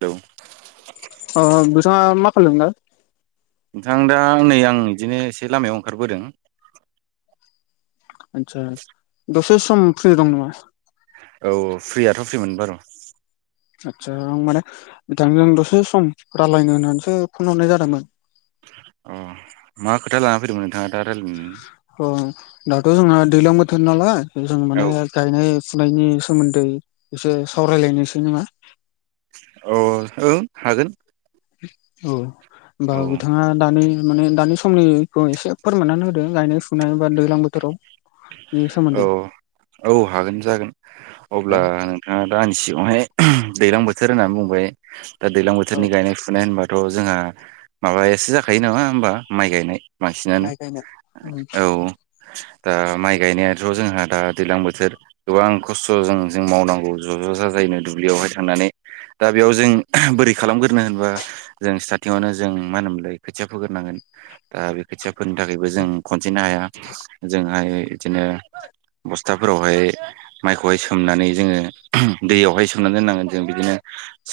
Hello औ औ नोंथाङा मा खालायदों मोन्थाय? नोंथां दा नै आं बिदिनो एसे लामायाव ओंखारबोदों। आदसा दसे सम फ्रि दं नोङा? औ फ्रियाथ' फ्रि मोन बारु। आदसा आं माने बिथांजों दसे सम रालायनो होननानैसो फन हरनाय जादोंमोन। अ मा खोथा लाना फैदोंमोन नोंथाङा दा रा [unintelligible] अ दाथ' जोंना दैलां बोथोर नालाय जों औ माने गायनाय फुनायनि सोमोन्दै एसे सावरायलायनोसै नामा? अ ओं हागोन। औ होमबा औ बिथाङा दानो माने दानिस समनिखौ एसे फोरमाननानै होदो गायनाय फुनाय बा दैलां बोथोराव। नि औ सोमोन्दै औ हागोन जागोन अब्ला औ नों थाङा दा आंनि सिगावहाय दैलां बोथोर होननानै बुंबाय दा दैलां औ बोथोरनि गायनाय फु फुनाय होनबाथ' जोंहा माबायासो जाखायो नामा होमबा माइ गायनाय बांसिनानो माइ गायनाय औ। दा माइ गायनायाथ' जोंहा दा दैज्लां बोथोर गोबां खस्थ' जों जों मावनांगौ ज' ज' जाजाय नो दुब्लियावहाय थांनानै। दा बेयाव जों बोरै खालामगोरनो होनबा जों स्टार्टिंआवनो जों मा होनोमोनलाय खोथिया फोग्रोनांगोन। दा बे खोथियाफोरनि थाखायबो जों खनसनो हाया जोंहाय इदिनो बस्थाफोरावहाय माइखौहाय सोमनानै जोङो दैयावहाय सोमना दोननांगोन जों बिदिनो।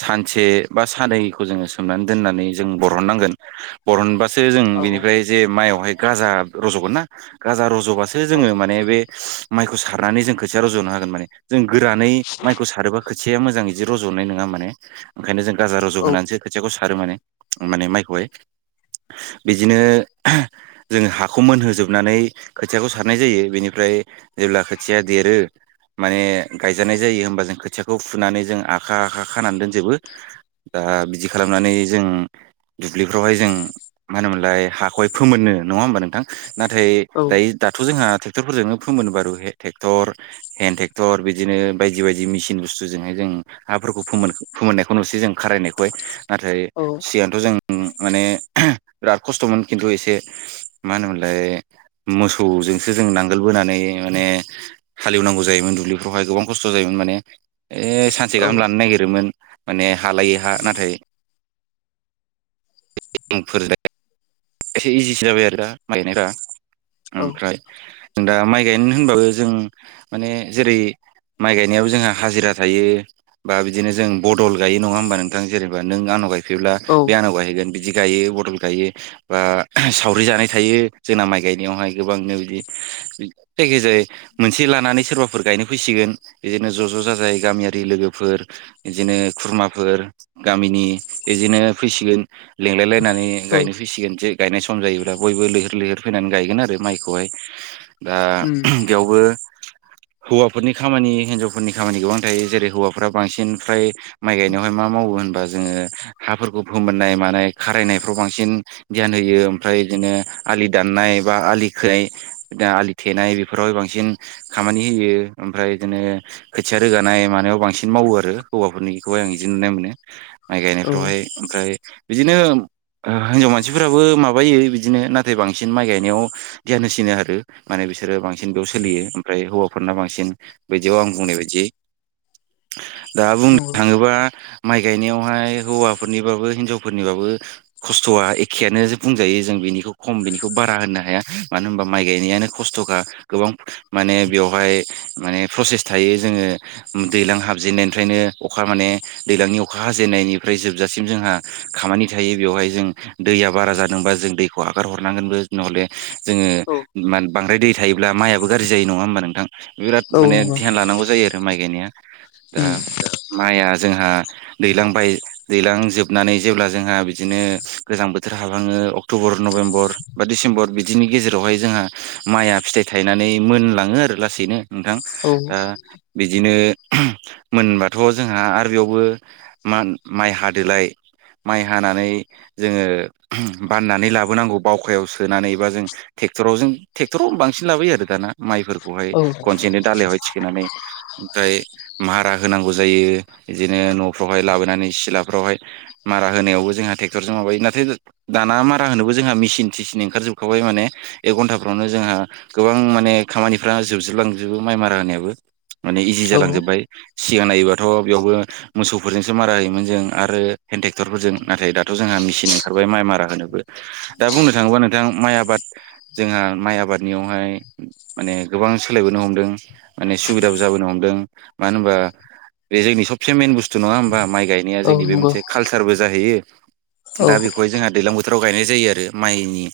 सानसे बा सानैखौ जोङो सोमनानै दोननानै जों बरननांगोन। बरनबासो जों बिनिफ्राय जे माइआवहाय गाजा रज'गोन ना गाजा रज'बासो सो औ जोङो माने बे माइखौ सारनानै जों खोथिया रज'नो हागोन माने। जों गोरानै माइखौ सारोबा खोथिया मोजां इदि रज'नाय नङा माने ओंखायनो जों राजा रज' औ होनानैसो खोथियाखौ सारो माने माने माइखौहाय। बिदिनो जोङो हाखौ मोनहोजोबनानै खोथियाखौ सारनाय जायो बेनिफ्राय जेब्ला खोथिया देरो माने गायजानाय जायो होमबा जों खोथियाखौ फुनानै जों आखा आखा खानानै दोनजोबो। जाहा बिदि खालामनानै जों दुब्लिफ्रावहाय जों मा होनोमोनलाय हाखौहाय फोमोननो नङा होमबा नोंथां? नाथाय औ दायो दाथ' जोंहा ट्रेक्टरफोरजोंनो फोमोनो बारु टेक्टर हेन्द ट्रेक्टर बिदिनो बायदि बायदि मेसिन बुस्थुजोंहाय जों हाफोरखौ फोमोन फोमोननायखौ नुसै जों खारायनायखौहाय नाथाय औ सिगांथ' जों माने बिराद खस्थ'मोन खिन्थु एसे मा होनोमोनलाय मोसौजोंसो जों नांगोल बोनानै माने हालेवनांगौ जायोमोन दुब्लिफ्रावहाय गोबां खस्थ' जायोमोन माने ओइ सानसे औ गाहाम लानो नागिरोमोन। माने हा लायै हा नाथाय [inaudible] एसे इजिसो जाबाय आरो दा गायनायफ्रा ओमफ्राय जों दा माइ गायनो होनबाबो जों माने जेरै माइ गायनायाव जोंहा हाजिरा थायो। बा बिदिनो जों बदल गायो नङा होमबा नोंथां? जेनेबा नों आंनाव गाय फैब्ला औ बे आंनाव गायहैगोन बिदि गायो बदल गायो। बा सावरि जानाय थायो जोंना माइ गायनायावहाय गोबांनो बिदि जायखि जाय मोनसे लानानै सोरबाफोर गायनो फैसिगोन इदिनो ज' ज' जाजाय गामियारि लोगोफोर इदिनो खुरमाफोर गामिनि इदिनो फैसिगोन। लिंलाय लायनानै औ गायनो फैसिगोन। जे गायनाय सम जायोब्ला बयबो लैहोर लैहोर फैनानै गायगोन आरो माइखौहाय आ उम बियावबो हौवाफोरनि खामानि हिनजाव फोरनि खामानि गोबां थायो जेरै हौवाफ्रा बांसिन फ्राय माइ गायनायावहाय मा मावो होनबा जोङो हाफोरखौ फोमोननाय मानाय खारायनायफ्राव बांसिन गियान होयो ओमफ्राय इदिनो आलि दाननाय बा आलि खोनाय आलि थेनाय बेफोरावहाय बांसिन खामानि होयो ओमफ्राय बिदिनो खोथिया रोगानाय मानायाव बांसिन मावो आरो हौवाफोरनिखौहाय आं बिदि नुनाय मोनो माइ औ गायनायफ्रावहाय ओमफ्राय बिदिनो ओ हिनजाव मानसि मानसिफ्राबो माबायो बिदिनो नाथाय बांसिन माइ गायनायाव गियानहोसिनो आरो माने बिसोरो बांसिन बेयाव सोलियो ओमफ्राय हौवाफोरना बांसिन बैदियाव आं बुंनाय बायदि दा बुंनो नंगौ थाङोबा माइ गायनायावहाय हौवाफोरनिबाबो हिनजावफोरनिबाबो खस्थ'आ ए खेयानो जे बुंजायो जों बेनिखौ खम बेनिखौ बारा होनो हाया मानो होनबा माइ गायनायानो खस्थ'खा गोबां माने बेवहाय माने प्रसेस थायो जोङो दैलां हाबजेननायनिफ्रायनो अखा माने दैलांनि अखा हाजेननायनिफ्राय जोबजासिम जोंहा खामानि थायो बेवहाय जों दैया बारा जादोंबा जों दैखौ आगार हरनांगोनबो नहले जोङो औ मान बांद्राय दै थायोब्ला माइयाबो गाज्रि जायो नङा होमबा नोंथां बिराद औ माने नंगौ ध्यान लानांगौ जायो आरो दा माइ गायनाया दा [inaudible] माइआ जोंहा दैलां बाय दैलां जोबनानै जेब्ला जोंहा बिदिनो गोजां बोथोर हाबलाङो अक्ट'बर नभेम्बर बा डिसेम्बर बिदिनि गेजेरावहाय जोंहा माइआ फिथाइ थायनानै मोनलाङो आरो लासैनो नोंथां औ ओ बिदिनो मोनबाथ' जोंहा आरो बेयावबो मान माइ हादोलाय माइ हानानै जोङो बाननानै लाबोनांगौ बावखायाव सोनानै बा जों टेक्टराव जों टेक्टराव बांसिन लाबोयो आरो दाना माइफोरखौहाय औ खनसेनो दालायावहाय थिखांनानै ओमफ्राय मारा होनांगौ जायो बिदिनो न'फ्रावहाय लाबोनानै सिलाफ्रावहाय मारा होनायावबो जोंहा टेक्ट'रजों माबायो नाथाय दा दाना मारा होनोबो जोंहा मेसिन टिसिन ओंखारजोबखाबाय माने एक घन्टाफ्रावनो जोंहा गोबां माने खामानिफ्रा जोबस्रलांजोबो माइ मारा होनायाबो माने इजि औ जालांजोबबाय सिगां नायोबाथ' बेयावबो मोसौफोरजोंसो मारा होयोमोन जों आरो हेन्द टेक्टरफोरजों नाथाय दा थ' जोंहा मेचिन ओंखारबाय माइ मारा होनोबो दा बुंनो थाङोबा नोंथां माइ आबाद जोंहा माइ आबादनियावहाय माने गोबां सोलायबोनो हमदों माने सुबिदाबो जाबोनो हमदों मानो होनबा बे जोंनि सबसे मेन बुस्थु नङा होमबा माइ गायनाया औ जोंनि बे नंगौ मोनसे कालसारबो जाहैयो औ दा बेखौहाय जोंहा दैज्लां बोथोराव गायनाय जायो आरो माइनि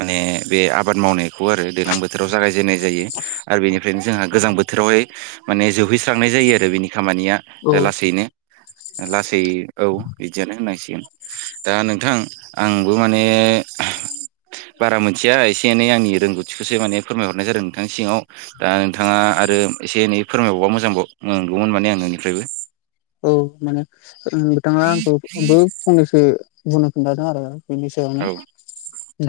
माने बे आबाद मावनाय खौ आरो दैलां बोथोराव जागायजेननाय जायो आरो बेनिफ्रायनो जोंहा गोजां बोथोरावहाय माने जोबहैस्रांनाय जायो आरो बिनि खामानिया औ ओ लासैनो ओ लासै औ बिदियानो होननांसिगोन दा नोंथां आंबो माने बारा मोनथिया एसे एनै आंनि रोंगौथिखौसो माने फोरमायहरनाय जादों नोंथांनि सिगाङाव दा नोंथाङा आरो एसे एनै फोरमायबावबा मोजांबाव मोनगौमोन माने आं नोंनिफ्रायबो औ माने बिथाङा आंखौबो फंनैसो बुंनो खिन्थादों आरो बिनि सायावनो औ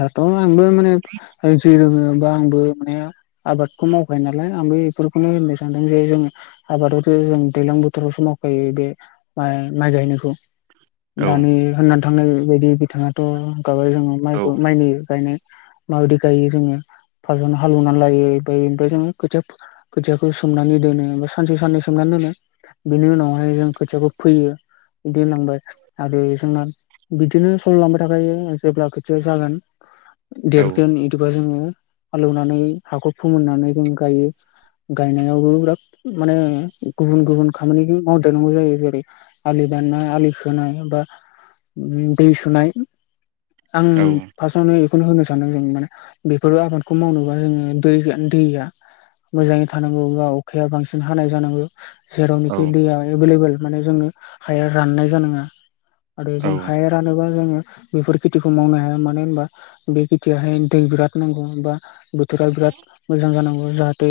दाथ' आंबो माने जि रोङो बा आंबो माने आबादखौ मावखायो नालाय आंबो एफोरखौनो होननो सानदों जे जोंङो आबादखौथ' जों दैलां बोथोरावसो माव ओइ बे माइ माइ गायनायखौ औ दानि होननानै थांनाय बायदि बिथाङाथ' होनखाबाय जोङो औ माइखौ माइनि गायनाय माबायदि गायो जोङो फालजोंनो हालौनानै लायो ओमफ्राय जोङो खोथिया खोथियाखौ सोमनानै दोनो बा सानसे साननै सोमनानै दोनो बेनि उनाव जों खोथियाखौ फैयो बिदि होन लांबाय आरो जोंना बिदिनो सलि लांबाय थाखायो जेब्ला खोथिया जागोन औ देरगोन इदिबा जोङो हालेवनानै हाखौ फोमोननानै जों गायो। गायनायावबो बिराद माने गुबुन गुबुन खामानि मावदेरनांगौ जायो जेरै आलि दाननाय आलि खोनाय बा इदिनो दै सुनाय आं औ फार्स्टआवनो बेखौनो होनो सानदों जों माने बेफोरो आबादखौ मावनोबा जोंनो दैया दैया मोजाङै थानांगौ बा अखाया बांसिन हानाय जानांगौ। औ जेरावनोखि दैया एभेलेबोल माने जोंनो हाया राननाय जानाङा आरो औ जों हाया रानोबा जोङो बेफोर खेथिखौ मावनो हाया मानो होनबा बे खेथियाहाय दै बिराद नांगौ होन बा बोथोरा बिराद मोजां जानांगौ जाहाथे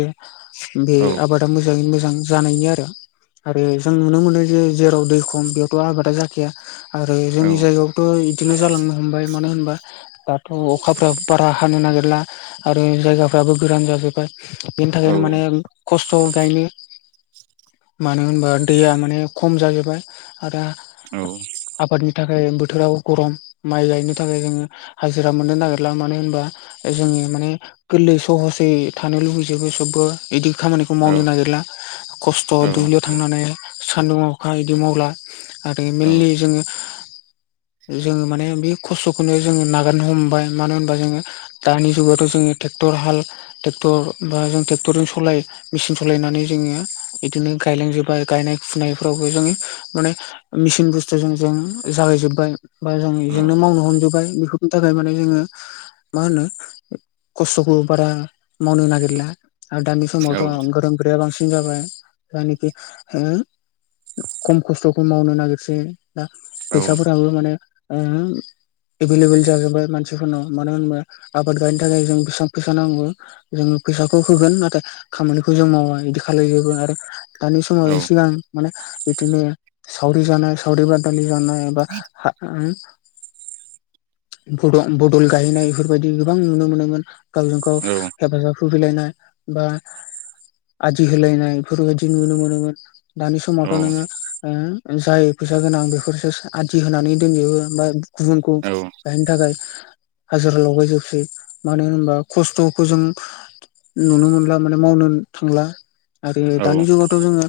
बे औ आबादा मोजां ङै मोजां जानायनि आरो। आरो जों नुनो मोनो जे जेराव दै खम बेयावथ' आबादा जाखाया आरो औ जोंनि जायगायावबोथ' इदिनो जालांनो हमबाय मानो होनबा दाथ' अखाफोराबो बारा हानो नागिरला आरो जायगाफ्राबो गोरान जाजोबबाय बेनि औ थाखायनो माने खस्थ' गायनो मानो होनबा दैया माने खम जाजोबबाय आरो औ औ। आबादनि थाखाय बोथोराव गरम माइ गायनो थाखाय जोङो हाजिरा मोननो नागिरला मानो होनबा ओ जोंनि माने गोरलै सहसै थानो लुुबैजोबो सबबो बिदि खामानिखौ मावनो नागिरला खस्थ' दुब्लियाव थांनानै सान्दुं अखा इदि मावला आरो मेनलि जोङो जोङो माने बे खस्थ'खौनो जोङो नागारनो हमबाय मानो होनबा जोङो दानि जुगावथ' जोङो ट्रेक्टर हाल ट्रेक्टर बा जों ट्रेक्टरजों सलाय मेचिन सलायनानै जोङो बिदिनो गायलांजोबो आरो गायनाय फुनायफ्रावबो जों माने मेसिन बुस्थुजों जों जागायजोब्बाय। बा जों बेजोंनो मावनो हमजोब्बाय बेफोर नि थाखाय माने जोङो मा होनो खस्थ'खौ बारा मावनो नागिरला आरो दानि समावथ' गोदान खोथाया बांसिन जाबाय जायनोखि खम खस्थ'खौ मावनो नागिरसै दा फैसाफोराबो माने ओम एभिलेबेल जाजोबबाय मानसिफोरनाव मानो होनबा आबाद गायनो थाखाय जों बेसेबां फैसा नांगौ जोङो फैसाखौ होगोन नाथाय खामानिखौ जों मावा इदि खालायजोबो आरो दानि समाव एसेबां माने बिदिनो सावरि जानाय सावरि बादालि जानाय बा [unintelligible] बदल गायनाय बेफोरबायदि गोबां नुनो मोनोमोन गावजों गाव हेफाजाब होफैलायनाय बा आदि होलायनाय इफोरबायदि नुनो मोनो दानि समावथ' नोङो ओम जाय फैसा गोनां बेफोरसो आदि होनानै दोनजोबो बा गुबुनखौ गायनो थाखाय हाजिरा लगायजोबसै मानो होनबा खस्थ'खौ जों नुनो मोनला माने मावनो थांला आरो दानि जुगावथ' जोङो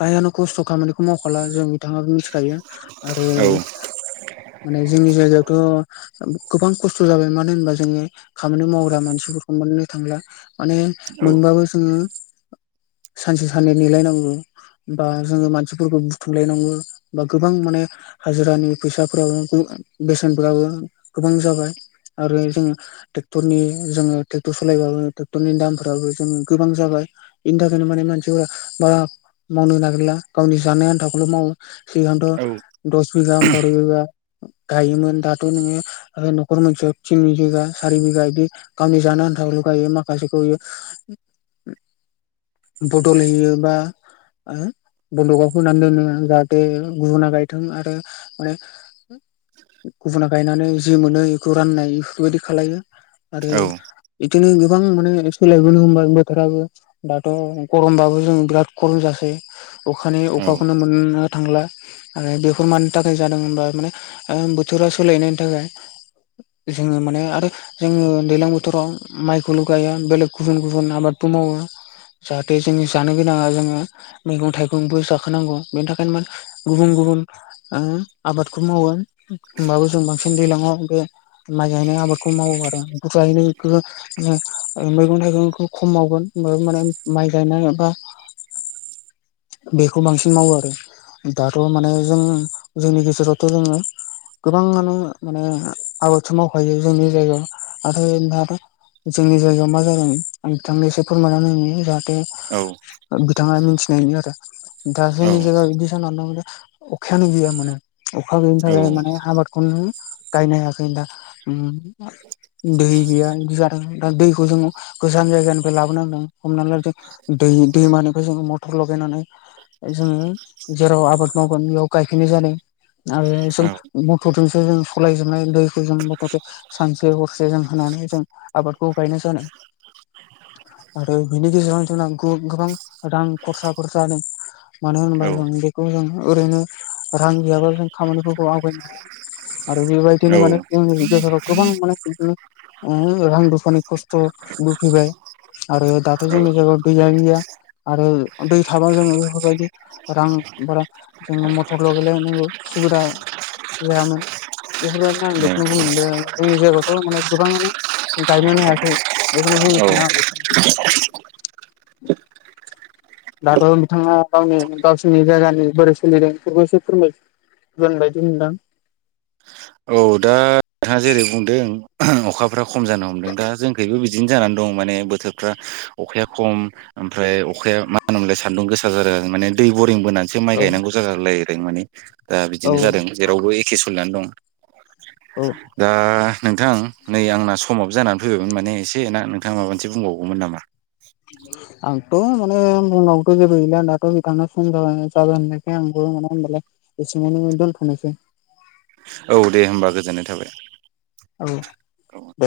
फ्रायानो खस्थ' खामानिखौ मावखाला जों नोंथाङाबो मिथिखायो आरो माने जोंनि जायगायावथ' गोबां खस्थ' जाबाय मानो होनबा जोंनि खामानि मावग्रा मानसिफोरखौ मोननो थांला माने मोनबाबो जोङो सानसे साननै नेलायनांगौ। बा जोङो मानसिफोरखौ बुथुमलायनांगौ बा गोबां माने हाजिरानि फैसाफोराबो बे-बेसेनफोराबो गोबां जाबाय आरो जोङो टेक्टरनि जोङो टेक्टर सलायबाबो टेक्टरनि दामफोराबो जोङो गोबां जाबाय इनि थाखायनो मान सिफोरा बा मावनो नागिरला गावनि जानाय आन्थाखौल' मावो सिगांथ' दस बिगा बार' बिगा गायोमोन दाथ' नोङो आरो न'खर मोनसेयाव तिन बिघा सारि बिघा बिदि गावनि जानो आथाब लगायो माखासेखौयो बदल होयोबा ओ बन्द'कआव होननानै दोनो जाहाथे गुबुना गायथों आरो माने गुबुना गायनानै जि मोनो बेखौ राननाय बेफोरबायदि खालामो आरो बिदिनो गोबां माने सोलायबोनो हमबाय बोथोराबो दाथ' गरमबाबो जों बिराद गरम जासै अखानि अखाखौनो मोननो थांला आरो बेफोर मानि थाखाय जादों होनबा माने बोथोरा सोलायनायनि थाखाय जोङो माने आरो जोङो दैज्लां बोथोराव माइखौल' गायो बेलेग गुबुन गुबुन आबादबो मावो जाहाथे जों जानो गोनाङा जोङो मैगं थाइगंबो जाखोनांगौ बेनि थाखायनो माने गुबुन गुबुन ओ आबादखौ मावो होमबाबो जों बांसिन दैज्लाङाव बे माइ गायनाय आबादखौ मावो आरो बुरजायै बेफोरो ओ मैगं थाइगंखौ खम मावगोन माने माइ गायनाय एबा बेखौ बांसिन मावो आरो दाथ' माने जों जोंनि गेजेरावथ' जोङो गोबाङानो माने आबादसो मावफायो जोंनि जायगायाव आरो दाथ' जोंनि जायगायाव मा जादों आं नोंथांनो एसे फोरमायना होनि जाहाथे औ बिथाङा मिथिनायनि आरो दा जोंनि जायगायाव बिदि जाना दं दा अखायानो गैयामानानो अखा गैयिनि थाखाय माने आबादखौनो गायनो हायाखै नोंथां उम आ [unintelligible] दै गैया बिदि जादों दा दैखौ जोङो गोजान जायगानिफ्राय लाबोनांदों हमनानै ला जों दै दैमानिफ्राय जोङो मटर लगायनानै जोङो जेराव आबाद मावगोन बेयाव गायफैनाय जादों आरो जों मथरजोंसो जों सालायजोबनाय दैखौ जों मथर सानसे हरसे जों होनानै जों आबादखौ गायनाय जानाय आरो बेनि गेजेराव जोंना गोबां रां खरसा खरसा जादों मानो होनोबा जों बेखौ जों ओरैनो रां गैयाब्ला जों खामानिफोरखौ आवगायनो हाया आरो बेबायदि माने जोंनि गेजेराव गोबां माने बिदिनो रां रुफानि खस्थ'बो फैबाय आरो दाथ' जोंनि जायगायाव दैया गैया आरो दै थाबा जोङो बेफोरबायदि रां बारा जोङो मथरल' गेलायनांगौ सुबिदा जायामोन बेफोरबायदिनो आं बेखौनो बुंनो मोनदों जोंनि जायगायावथ' माने गोबाङानो गायनोनो हायाखै बेखौनो औ बुनो सानो आं [unintelligible] [inaudible] दाथ' बिथाङा गावनि गावसिनि जायगानि बोरै सोलिदों बेफोरखौ एसे फोरमाय दोनबायदि नोंथां औ दा नोंथाङा जेरै बुंदों अखाफ्रा खम जानो हमदों दा जोंखैबो बिदिनो जानानै दं माने बोथोरफ्रा अखाया खम ओमफ्राय अखाया मा होनो मोनलाय सान्दुं गोसा जादों माने दै बरिं बोनानै सो माइ औ गायनांगौ जागोलायदों माने दा औ बिदिनो जादों जेरावबो एखे सोलिनानै दं औ दा नोंथां नै आंना समाव जानानै फैबायमोन माने एसे ना नोंथां माबा मोनसे बुंबावगौमोन नामा नोंगो [unintelligible] आंथ' माने बुंनांगौथ' जेबो गैला दाथ' नोंथाङा सम जाब आं माने होनाय [unintelligible] बेसे मान दल फस [unintelligible] औ दे होमबा गोजोननाय थाबाय। औ। औ दे।